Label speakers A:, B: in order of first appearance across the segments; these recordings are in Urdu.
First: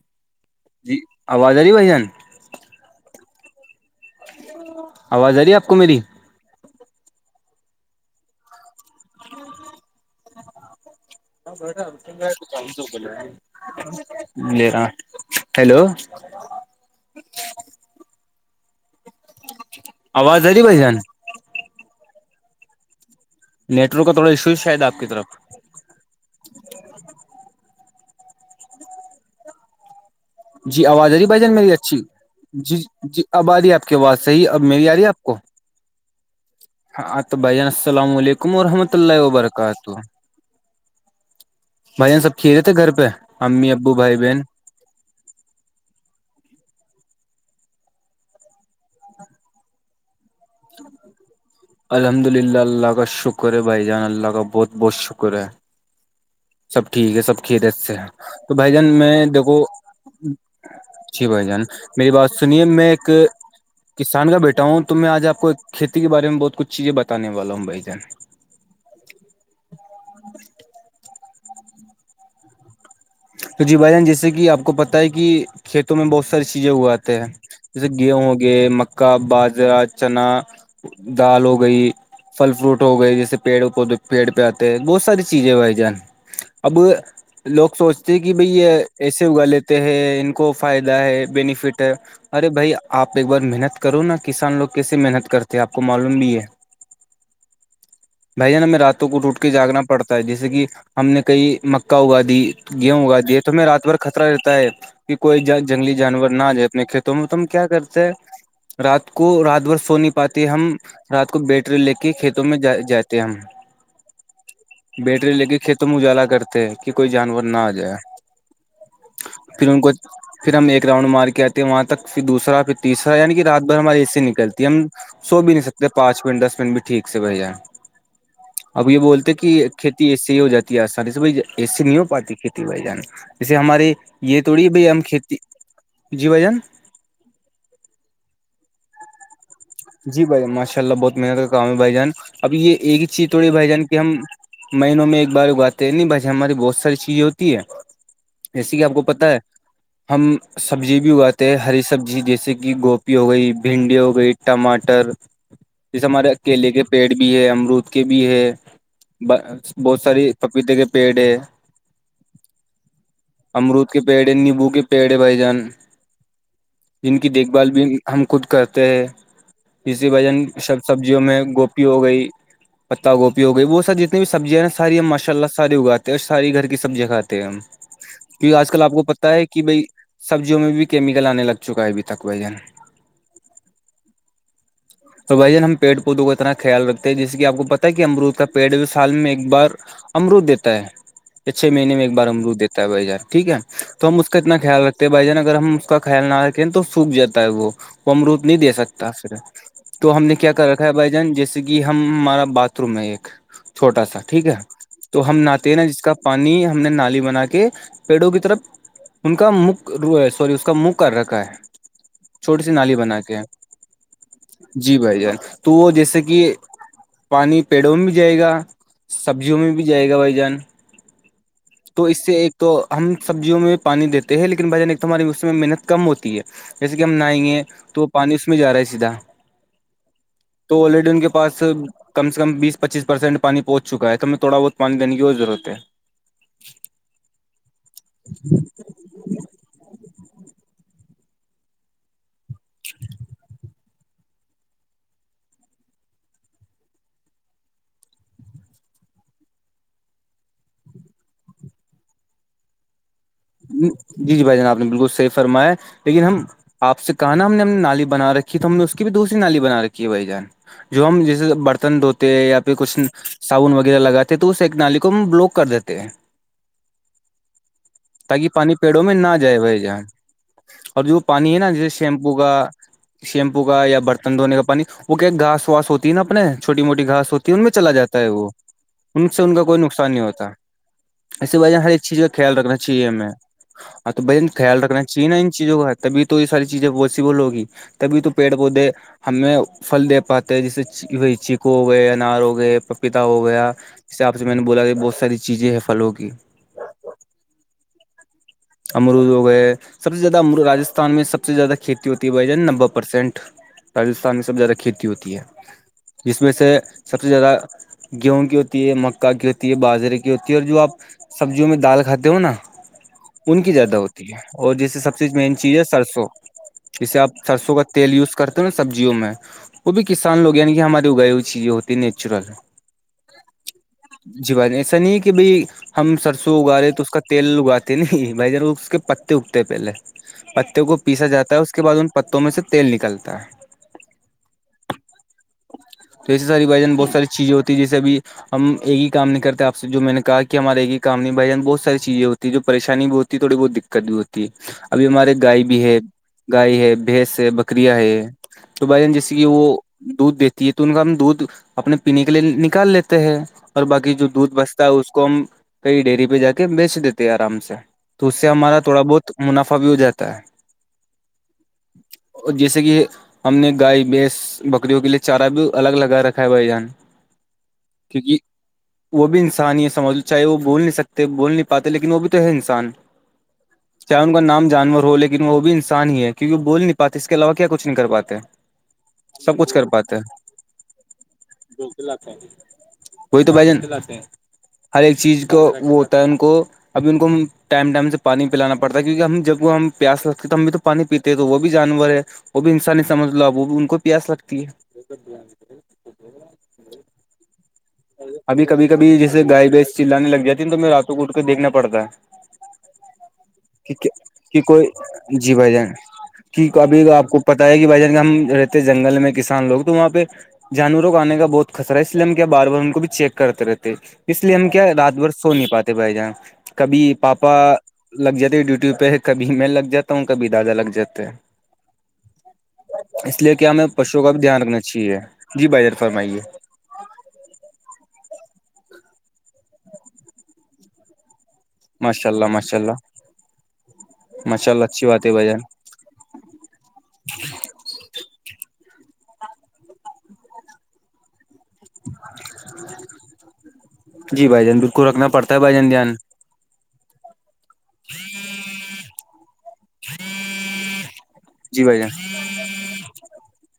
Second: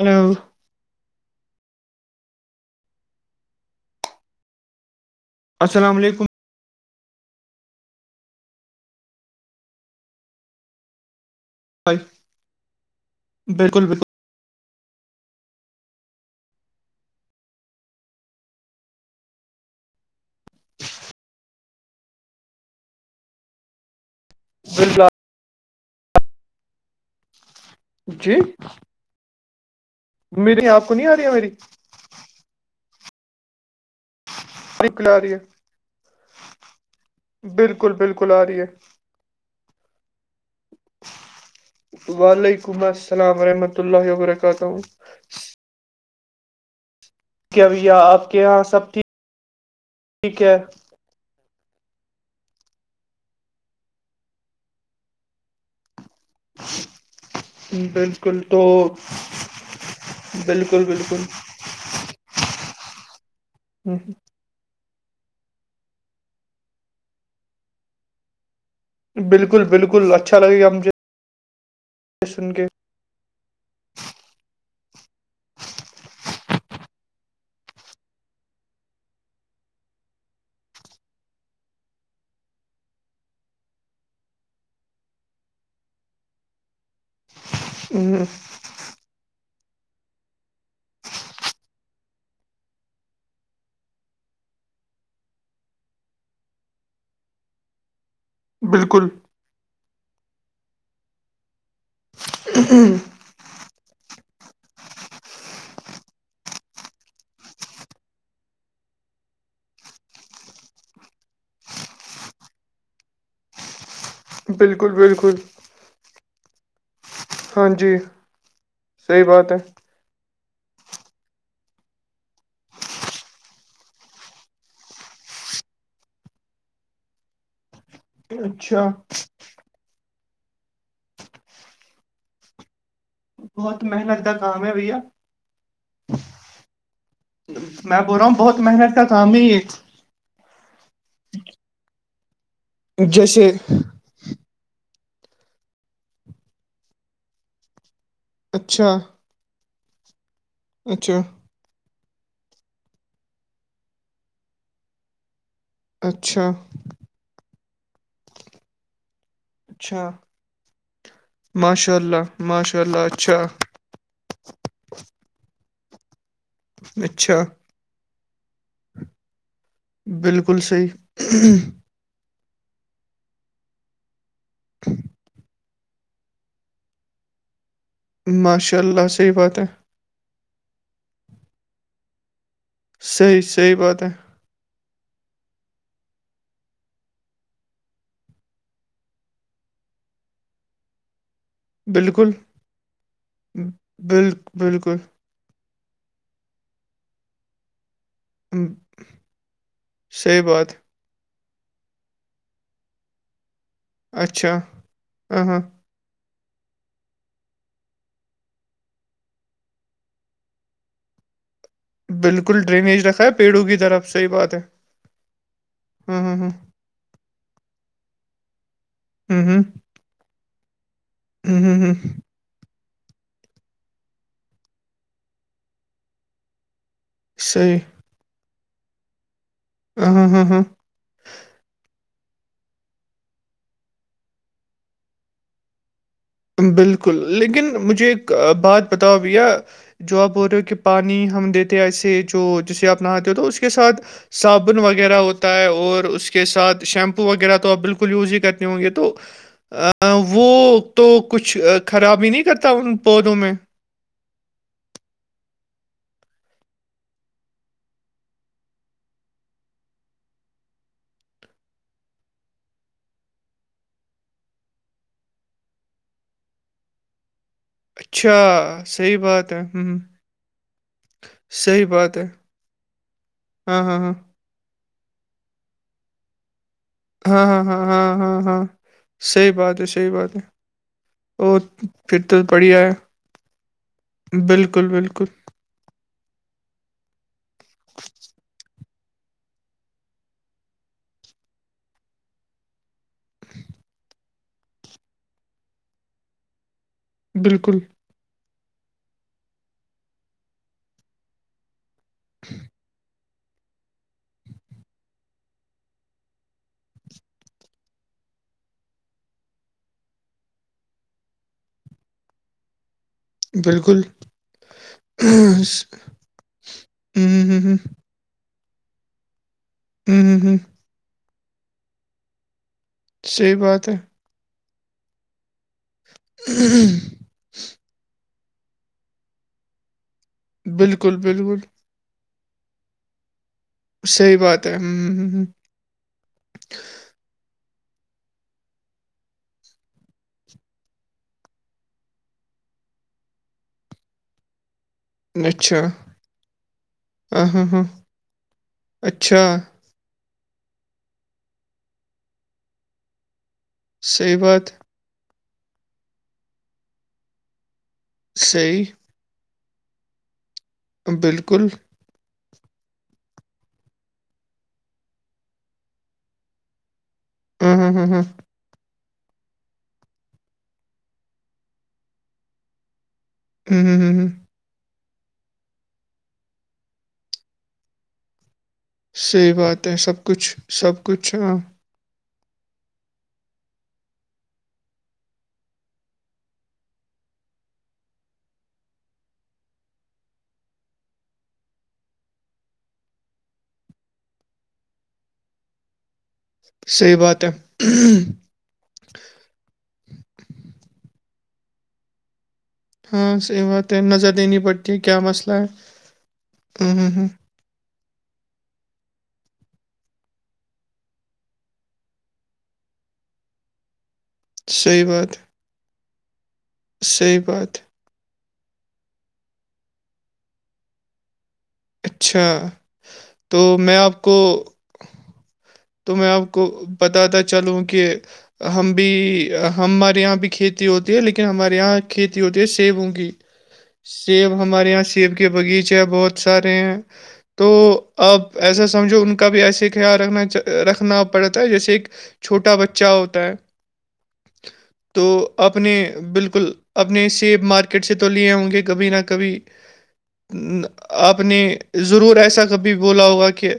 A: ہو [inaudible]
B: جی آواز آ رہی ہے بھائی جان آواز آ رہی آپ کو
A: السلام
B: میری
A: علیکم
B: ہاں با
A: بھائی
B: انگل تو بول
A: بالکل بالکل
B: [inaudible] ل رہا ہیلو [inaudible] آواز اری بائی ج نے نی ورک کا تھوڑا ایشو ہے شاید آپ
A: بالکل
B: کی طرف
A: جی میری
B: جی
A: آپ کو نہیں
B: آواز آ رہی
A: ہے
B: بھائی جان میری اچھی جی ج جی اب آ رہی ہے آپ کی آواز صحیح اب میری آ رہی ہے آپ کو ہاں تو بھائیان
A: بالکل
B: السلام
A: بالکل آ
B: علیکم
A: رہی
B: وورحمۃ
A: ہے
B: اللہ وبرکاتہ بھائی جان سب کھے رہے تھے گھر پہ امی ابو بھائی بہن
A: تو [inaudible] کیا بھیا آپ کے یہاں سب ٹھیک ٹھیک ہے
B: ہ [inaudible] الحمد للہ اللہ کا شکر ہے بھائی جان اللہ کا بہت بہت شکر ہے سب ٹھیک ہے سب کھیےتے اچھے ہیں تو بھائی جان میں دیکھو
A: بالکل
B: جی
A: بالکل
B: بھائی جان میری بات سنیے میں ایک کسان کا بیٹا ہوں تو میں آج آپ کو ایک کھیتی کے بار میں بہت کچھ چیزیں بانے والا ہوں بھائی جان
A: بالکل بالکل اچھا لگے گا مجھے سن کے
B: تو جی بائی جان جیسے کہ آپ کو پت ہے کہ کھیتوں میں بہت ساری چیزیں ہو آتے ہیں جیسے گیہوں ہو گئے مکہ باجرا چنا دال ہو گئی پھل فروٹ ہو گئے جیسے پیڑ پیڑ پہ آتے ہیں بہت ساری چیزیں بھائی جان اب لوگ سوچتے کہ بھائی یہ ایسے اگا لیتے ہیں ان کو فائدہ ہے بینیفٹ ہے ارے بھائی آپ ایک بار محنت کرو نا کسان لوگ کیسے محنت کرتے ہیں آپ کو معلوم بھی ہے [inaudible] بھائی جان ہمیں
A: بالکل
B: راتوں کو ٹوٹ کے جاگنا پڑتا ہے جیسے کہ ہم نے کئی مکا اگا دی گیہوں گا د تو میں رات بھر خطرہ رہتا ہے کہ کوئی جنگلی جانور نہ آ جائے اپنے کھیتوں میں تو ہم کیا کرتے ہیں رات کو رات بھر سو نہیں پاتی ہے ہم رات کو بیٹری لے کے کھیتوں میں ج جاتے ہم
A: بالکل
B: بیٹری
A: بالکل
B: لے کے کھیتوں میں اجالا کرتے ہیں کہ کوئی جان نہ
A: ہاں
B: آ
A: جی
B: جائے
A: صحیح بات ہے
B: پھر ان کو پھر ہم ایک راؤنڈ مار کے آتے ہیں وہاں تک پھر دوسرا پھر تیسرا یعنی کہ رات بھر ہماریے سے نکلتی ہے ہم سو بھی نہیں سکتے پانچ منٹ دس منٹ بھی ٹھیک سے بہ جائیں
A: اچھا
B: اب یہ بولتے کہ کھیتی ایسے ہی ہو جاتی ہے آسانی سے بھائی ایسے نہیں ہو پاتی کھیتی بھائی جان جے
A: بہت
B: ہمارے
A: محنت کا
B: یہ
A: کام
B: توڑی
A: ہے
B: بھائی
A: بھیا
B: ہم کھیتی جی ب جان
A: میں بول رہا ہوں بہت محنت کا تھا ہی
B: جی بھائیان ماشاء اللہ بہت محنت کام ہے بھائی جان اب یہ ایک ہی چیز
A: جیسے
B: توڑی بھائی جان کہ ہم مہینوں میں ایک بار اگاتے ہیں نہیں بھائی ہماری بہت ساری چیزیں ہوتی ہے ایسے کہ
A: اچھا
B: آپ کو پتا ہے ہم سبزی بھی
A: اچھا
B: اگاتے ہری سبزی جیسے کہ گوبھی ہو گئی بھنڈی ہو گئی ٹماٹر جیسے ہمارے
A: اچھا
B: کیلے کے پیڑ بھی ہے امرود کے بھی ہے بہت
A: اچھا
B: ساری پپیتے کے پیڑ ہے
A: ماشاء اللہ ماشاء اللہچھا
B: امرود کے پیڑے نیبو کے پیڑے بھائی جان جن کی
A: اچھا
B: دیکھ بھال بھی ہم خود کرتے ہیں اسی وجن
A: بالکل
B: سب
A: صحیح
B: سبزیوں میں گوپ ہو گئی پتتا گوبی ہو گئی وہہ ساری جتنی بھی سبزیاں ن ساری ماشاء اللہ سے سارے اگاتے ہیں اور ساری گھر کی سبزیاں کھاتے ہیں کیکہ آج
A: ماشاء
B: کل آپ کو
A: اللہ
B: پت
A: صحیح
B: ہے
A: بات
B: کہ بھائی سبزیوں میں بھی کیمیکل آنے لگ چکا ہے ابھی تک ون
A: صحیح صحیح بات ہے
B: تو بھائی جان ہم پڑ پودوں کا ارنا خیال رکھتے ہیں جیسے کہ آپ کو پتا ہے کہ امرود کا پیڑ سال میں ایک بار امرود دیتا ہے کہ چھ مہینے میں ایک بار
A: بالکل
B: ہم روح دیتا ہے بھائی جان ٹھیک ہے تو ہم اس
A: بال
B: کا اتنا خیال
A: بالکل
B: رکھتے ہیں بھائی جان اگر ہم کا خیال نہ رکھے تو سوکھ جاتا ہے وہ وہ اروود نہیں
A: ام،
B: دے سکتا پ تو ہم نے
A: صحیح
B: کیا کر
A: بات
B: رکھا بھ جان جیسے کہ ہم ہمارا باتھ روم ہے ایک چھوٹا سا ٹھیک ہے
A: اچھا
B: تو ہم
A: ہاں ہاں
B: نے نا جس کا پانی ہم نے نالی بنا کے پیڑوں کی طرف ان کا مک رو سوری اس کا منہ کر رکھا ہے
A: بالکل
B: چھوٹی سی نالی
A: ڈرینیج
B: بنا
A: رکھا ہے
B: کے
A: پیڑوں کی طرف صحیح بات ہے
B: جی بھائی جان تو وہ جیسے
A: ہاں
B: کہ
A: ہاں ہاں
B: پانی پیڑوں میں بھی جائے گا
A: ہوں
B: سبزیوں
A: ہوں
B: میں بھی جائے گا بھائی جان
A: ہوں ہوں ہوں
B: تو اس سے ایک تو ہم سبزیوں میں بھی پانی دیتے ہیں لیکن بھجانک ہماراری موم میں محنت کم ہوتی ہے جیسے کہ ہم نہائیں گے
A: صحیح
B: تو پانی اس میں جا رہا ہے سیدھا
A: ہ ہ ہاں ہاں
B: تو الیڈ ان کے پاس کم سے کم بیس پچیس پرسینٹ پانی پہنچ چکا ہے تو ہمیں تھوڑا بہت پانی دینے کی اور ضورت ہے
A: بالکل لیکن مجھے ایک بات پت تا بھیا جو آپ بول رہے ہو کہ پانی ہم دیتے ایسے جو جے آپ نااتے ہو تو اس کے ساتھ صابن وغیرہ ہوتا ہے اور اس کے ساتھ شیمپو وغیرہ تو آپ بالکل یوز ہی کرنے ہوں گے تو وہ تو کچھ خراب ہی نہیں کرتا ان پودوں میں
B: جی جی بھائی جنابپ نے بالکل صحیح فرمایا لیکن ہم آپ سے کہا نا ہم نے ہم نے نالی بنا رکھی تو ہم نے اس کی بھی دوسری نالی بنا رکھی ہے بھائی جان جو ہم جیسے برتن دھوتے یا پھر کچھ صابن وغیرہ لگاتے تو اس ایک نالی کو ہم بوک کر دیتے ہیں
A: اچھا
B: تاکہ پانی پیڑوں میں
A: صحیح
B: نہ
A: بات
B: جائے
A: ہے،
B: ب ج
A: ہوں،
B: اور جو پانی ہے نا
A: صحیح
B: جیسے
A: بات ہے،
B: شیمپو کا شیمپو
A: ہاں،
B: کا یا
A: ہاں، ہاں،
B: برتن دھونے کا پانی وہ کیا گاس واس ہوتی ہے نا اپنے چھوٹی موٹی گھاس
A: ہاں،
B: ہوتی ہے ان
A: ہاں،
B: میں
A: ہاں،
B: چلا
A: ہاں،
B: جاتا ہے
A: ہاں،
B: وہ
A: ہاں،
B: ان سے
A: صحیح
B: ان کا کوئی
A: بات ہے،
B: نقصان
A: صحیح
B: نہیں
A: بات ہے،
B: ہوتا اس
A: اوہ
B: وجہ سے ہر ایک چیز
A: پھر
B: کا
A: تو
B: خیال رکھنا
A: بڑھیا
B: چاہیے ہمیں ہ تو بھ
A: ہے،
B: خیال
A: بالکل،
B: رکھنا
A: بالکل،
B: چاہے نا ان چیزوں کا تبھی تو یہ ساری چیزیں پاسبل ہوگی تبھی تو پیڑ پودے ہمیں پھل دے پاتے جیسے بھائی چیکو ہو گئے انار ہو گئے پپیتا ہو گیا اس حساب سے میں نے بولا کہ بہت ساری چیزیں ہیں پھلوں کی
A: بالکل
B: امرود ہو گئے سب سے زیادہ ار رجستھان میں سب سے زیادہ کھیتی ہوتی ہے بھائی جان نبے پرسینٹ راجستھان میں سب سے زیادہ کھیتی ہوتی ہے جس میں سے سب سے زیادہ گیہوں کی ہوتی ہے مکا کی ہوتی ہے باجرے کی ہوتی ہے اور جو آپ سبزیوں میں دال کھاتے ہو نا ان کی زیادہ
A: بالکل
B: ہوتی ہے اور جیسے سب سے مین چیز ہے سرسوں جے
A: ہوں،
B: آپ سرسوں
A: ہوں،
B: کا تیل یوز کرتے ہو نا سبزیوں میں وہ بھی
A: ہوں،
B: کسان
A: ہوں،
B: لو
A: ہوں
B: یعنی کہ ہماری اگائی ہوئی چیز ہوتی ہے نیچرل
A: صحیح بات ہے
B: جی بات ایسا نہیں ہے کہ بھائی ہم سرسوں اگا رہے تو اس کا تیل اگاتے نا بھائی ج اس کے پتے اگتے ہیں پہلے پتے کو
A: بالکل
B: پیسا جاتا
A: بالکل
B: ہے اس کے بعد ان پتوں میں سے تیل نکلتا ہے
A: صحی بات ہے ہ ہ ہ ہ
B: تو ایسے ساری بائی جان بہت ساری چیزیں ہوتی ہے جیسے بھیھی ہم ایک ہی کام نہیں کرتے آ سے جو میں نے کہا کہ ہمارا ایک ہی کام نہیں بھ جان بہت ساری چیزیں ہوتی ہیں جو پریشانی بھی ہوتی ہے تھوڑی بہت دقت بھی ہوتی ہے ابھی ہمارے گائے
A: اچھا
B: بھی ہے
A: ہاں،
B: گائے ہے بھینس ہے
A: ہاں، ہاں،
B: بکریا ہے تو بھائی جان جیسے
A: اچھا
B: کہ وہ دودھ دیتی ہے تو ان کا ہم دودھ اپنے پینے کے لیے نکال لیتے ہیں اور باقی جو
A: صحیح
B: دودھ
A: بات
B: بچتا ہے اس کو ہم کئی ڈیری پہ جا کے بیچ دیتے ہیں آرام سے تو اس سے ہمارا
A: صحیح
B: تھوڑا بہت منافع بھی ہو جاتا ہے
A: بالکل
B: اور جیسے کہ ہم نے گائے بھیس بکریوں کے لیے چارہ بھی الگ لگا رکھا ہے بھائی جان
A: ہاں، ہاں، ہاں، ہاں،
B: کیونکہ وہ بھی انسان ہی سمجھ چاہے وہ بول نہیں سکتے بول نہیں پاتے لیکن وہ بھی تو انسان
A: ہوں ہ [unintelligible]
B: چاہے ان کا نام جانور ہو لیکن وہ بھی انسان ہی ہے کیکہ وہ بول نہیں پاتے اس کے علاوہ کیا کچھ نہیں کر پاتے
A: صحیح
B: سب کچھ کر
A: بات ہے
B: پاتے ہیں
A: سب کچھ سب کچھ ہاں
B: وہی تو بھ ج ہر ایک چیز کو وہ ہوتا ہے ان کو ابھی ان کو ٹائم ٹائم سے پانی پلانا پڑتا ہے کیونک ہم جب وہ ہم پیاس لگتے ہے تو ہم بھی تو پانی پیتے تو وہ بھی جانور ہے وہ بھی انسانی نہیں سمجھ لو وہ بھی ان کو پیاس لگتی ہے
A: صحیح بات ہے
B: ابھی کب کھی جیسے گائے بیس چلانے لگ جاتی ہےا تو م راتوں کو اٹھ کےیکھنا پڑتا ہے
A: ہاں صحیح بات ہے نظر دینی
B: کہ
A: پڑتی ہے کیا
B: کوئی
A: مسئلہ
B: جی
A: ہے
B: بھائی جان کی
A: ہوں،
B: ابھی
A: ہوں،
B: آپ
A: ہوں،
B: کو پت ہے کہ بھائی جان ہم رہتے ہیں جنگل میں کسان لوگ تو وہاں پہ جانور کو آنے کا بہت خطر ہے اس لیے کیا بار بار ان کو بھی چیک کرتے رہتے اس لیے ہم کیا
A: صحیح
B: رات بھر
A: بات
B: سو نہیں پاتے بھائی جان کبھی
A: صحیح
B: پاپا
A: بات
B: لگ جاتے ہیں ڈیوٹی پہ کبھی میں لگ جاتا ہوں کبھی دادا لگ جاتے ہیں
A: اچھا
B: اس لیے
A: تو
B: کیا ہمیں
A: میں آپ
B: پشو کا
A: کو
B: بھی دھیان رکھنا چاہیے جی بھائی جان
A: تو میں
B: فرمائیے
A: آپ کو بتاتا چلوں کہ ہم بھی ہمارے یہاں بھی کھیتی ہوتی ہے لیکن ہمارے یہاں
B: ماشاء
A: کھیتی
B: اللہ
A: ہوتی ہے
B: ماشاء اللہ
A: سیبوں کی سیب
B: ماشاء اللہ
A: ہمارے یہاں
B: اچھی بات ہے
A: سیب کے
B: بھائی جان
A: بغیچے ہیں بہت سارے ہیں تو اپ ایسا سمجھو ان کا بھی ایسے خیال رکھنا چاہ رکھنا پڑتا ہے جیسے ایک چھوٹا بچہ ہوتا ہے
B: جی بھائی جان بالکل
A: تو
B: رکھنا پڑتا ہے بھائی جان
A: اپنے
B: دھیان
A: بالکل اپنے سیب مارک ٹ سے تو لیے ہوں گے کبھی نہ کبھی آپ نے
B: جی بھائی جان
A: ضرور ایسا کبھی بولا ہوگا کہ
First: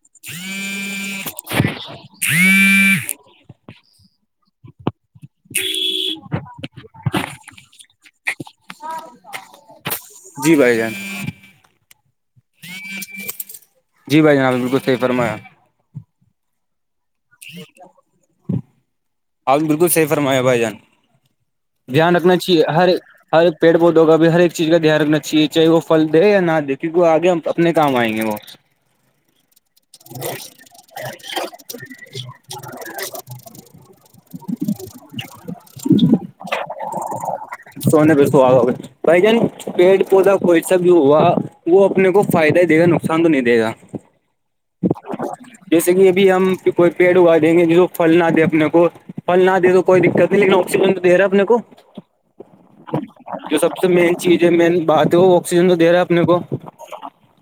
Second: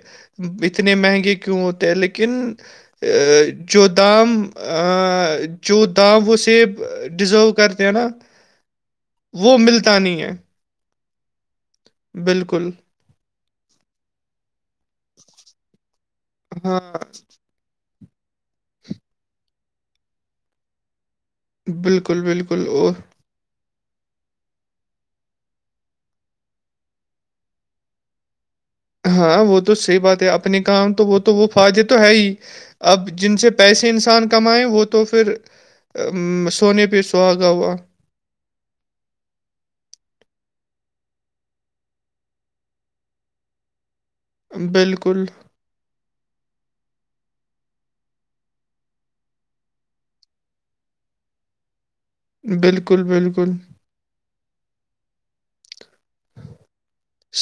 A: اتنے مہنگے کیوں ہوتے لیکن جو دام جو دام وہ سیب ڈیزرو کرتے ہیں نا وہ ملتا نہیں ہے
B: جی بھائی جان
A: بالکل
B: جی بھائی جناب بالکل صحیح فرمایا
A: ہاں
B: آ بالکل صحی فرمایا بھائی جان دھیان
A: بالکل
B: رکھنا چاہیے
A: بالکل
B: ہر
A: اور
B: ہر پیڑ پودوں کا بھی ہر ایک چیز کا دھیان رنا چاہیے چاہے وہ پل دے یا نہ دے کیونک وہ آگے ہم کتنے کام آئیں گے وہ
A: ہاں وہ تو صحیح بات ہے اپنے کام تو وہ تو وہ فائدے تو ہے ہی اب جن سے پیسے انسان کمائیں وہ تو پھر سونے پہ سواگا ہوا
B: تونے بیسو آ ہے بھائی جان پیڑ پودا کوئی سا بھی ہوگا وہ اپنے کو فائدہ ہی دے گا نقصان تو نہیں دے گا [inaudible]
A: بالکل
B: جیسے کہ ابھی ہم کوئی پیڑ اگا دیں گے جس کو پھل نہ دیں اپنے کو پل نہ دے تو کوئی دقت نہیں لیکن آکسیجن تو دے رہا ہے اپنے کو
A: بالکل بالکل
B: جو سب سے مین چیز ہے مین بات ہے وہ آکسیجن تو دے رہا ہے اپنے کو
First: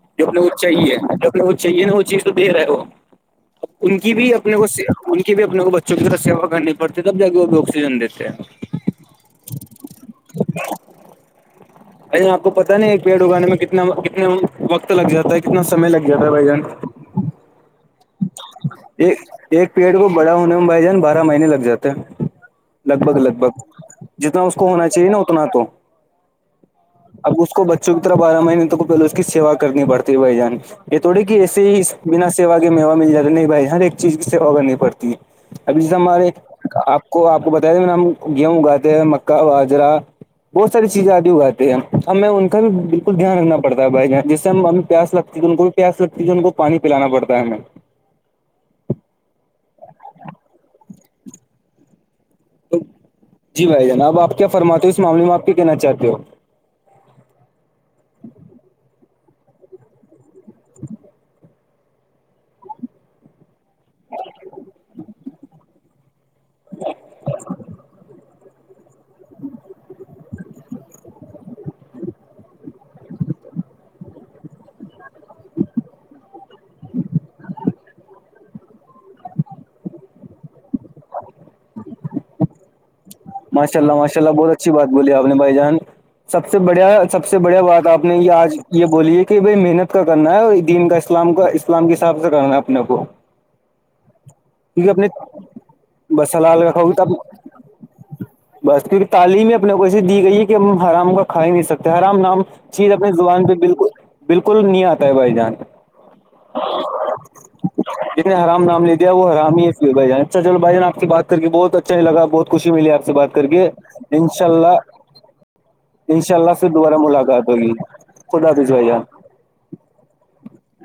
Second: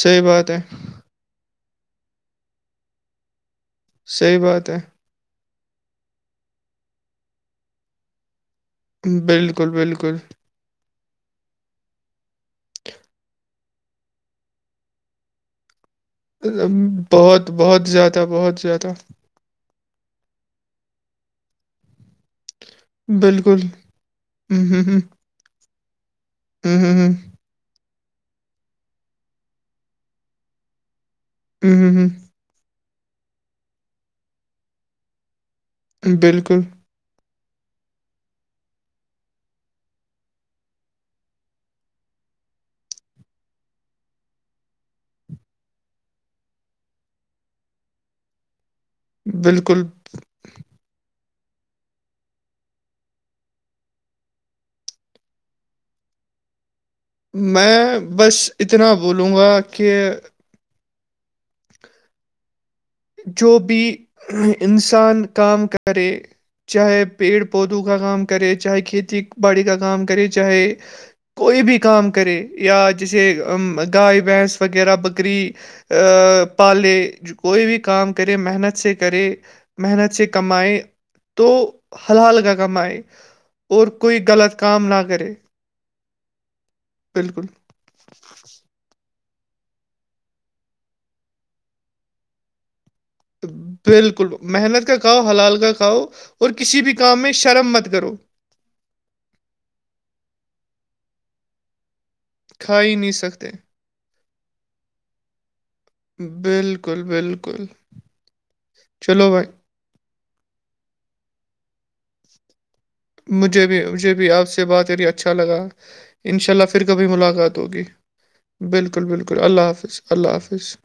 A: صحیح
B: جو اپنے
A: بات
B: خ
A: ہے
B: چاہیے جو اپنے خ چاہیے نا وہ چیز تو دے رہے ہو کی بھی
A: صحیح
B: اپنے کو
A: بات ہے
B: ان کی بھی اپنے کو بچوں کی طرح سیوا کرنی پڑتی تب جا کے وہ بھی آکسیجن دیتے ہیں
A: بالکل بالکل
B: ا آپ کو پتا نہیں ایک پیڑ اگانے میں کتنے تنا اتنا وقت لگ جاتا ہے کتنا سمے لگ جاتا ہے بھائی جان
A: بہت بہت زیادہ بہت زیادہ
B: ایک ایک پیریڈ کو بڑا ہونے میں بھائی جان بارہ مہینے لگ جاتے ہے لگ بھگ لگ بھگ
A: بالکل،
B: جتنا اس
A: اُوں
B: کو
A: ہوں،
B: ہونا چاہیے نا اتنا تو
A: ہوں ہوں ہوں
B: اب اس کو بچوں کی طرف بارہ مہینے تک پہلے اس کی سیا کرنی پڑتی بھائی جان یہ تھوڑے کہ ایسے
A: اُوں
B: ہی
A: ہوں،
B: بنا سیا کے م ہووا مل جاتا نہیں بھائی ہر ایک چیز کی سیوا کرنی پڑتی ہے اب جیسے
A: ہوں،
B: ہمارے
A: بالکل،
B: آپ کو آپ کو بتایا دے میںا ہم گیہوں اگاتے ہیں مکا واجرا بہت ساری چیزیں آد اگات ہیں ہمیں ان کا بھی بالکل دھیان رکھنا پڑتا ہے بھائی ج جسے ہمیں پیاس لگتی ہے تو ان کو پس لگتی ان کو پانی پلا پڑتا ہے ہمیں
A: بالکل
B: تو جی بھائی جانب آپ کیا فرماتے ہو اس معاملے میں آپ کے کہنا چاہتے ہو
A: میں بس اتنا بولوں گا کہ
B: [inaudible]
A: جو بھی انسان کام کرے چاہے پیڑ پودوں کا کام کرے چاہے کھیتی باڑی کا کام کرے چاہے کوئی بھی کام کرے یا جیسے گائے بھینس وغیرہ بکری پالے کوئی بھی کام کرے محنت سے کرے محنت سے کمائے تو حل حال کا کم ہے
B: ماشاء اللہ ماشاء اللہ بہت اچھی بات بولی آپ نے بھائی جان سب سے بڑیا سب سے
A: بالکل
B: بڑیا بات آپ نے یہ آج یہ بولیے کہ بھائی محنت کا کرنا ہے اور دین کا اسلام کا اسلام کے حساب سے کرنا ہے اپنے کو
A: بالکل محنت
B: کیونکہ
A: کا
B: اپنے
A: کھاؤ حلال کا کھاؤ
B: بس
A: اور
B: حلال کا
A: کسی
B: کھاؤ
A: بھی
B: تب
A: کام میں شرم مت کرو
B: بس کیونکہ تعلیم ہی اپنے کو ایے دی گئی ہے کہ ہم آرام کا کھا ہی نہیں سکتے آرام نام
A: کھا
B: چیز
A: ہی
B: اپنی
A: نہیں
B: زبان
A: سکتے
B: پہ بالکل بالکل نہیں آتا ہے بھائی جان
A: بالکل بالکل چلو ب
B: بھ جان اچھا چو بائی جان آ کی بات کر بہت اچھا ہی لگ بہت خشی ملی آ کی
A: مجھے بھی مجھے بھی آپ سے بات اری اچھا لگا ان شاء اللہ پھر کبھی ملاقات ہوگی
B: خدا حافظ بھائی
A: بالکل
B: جان
A: بالکل اللہ حافظ اللہ حافظ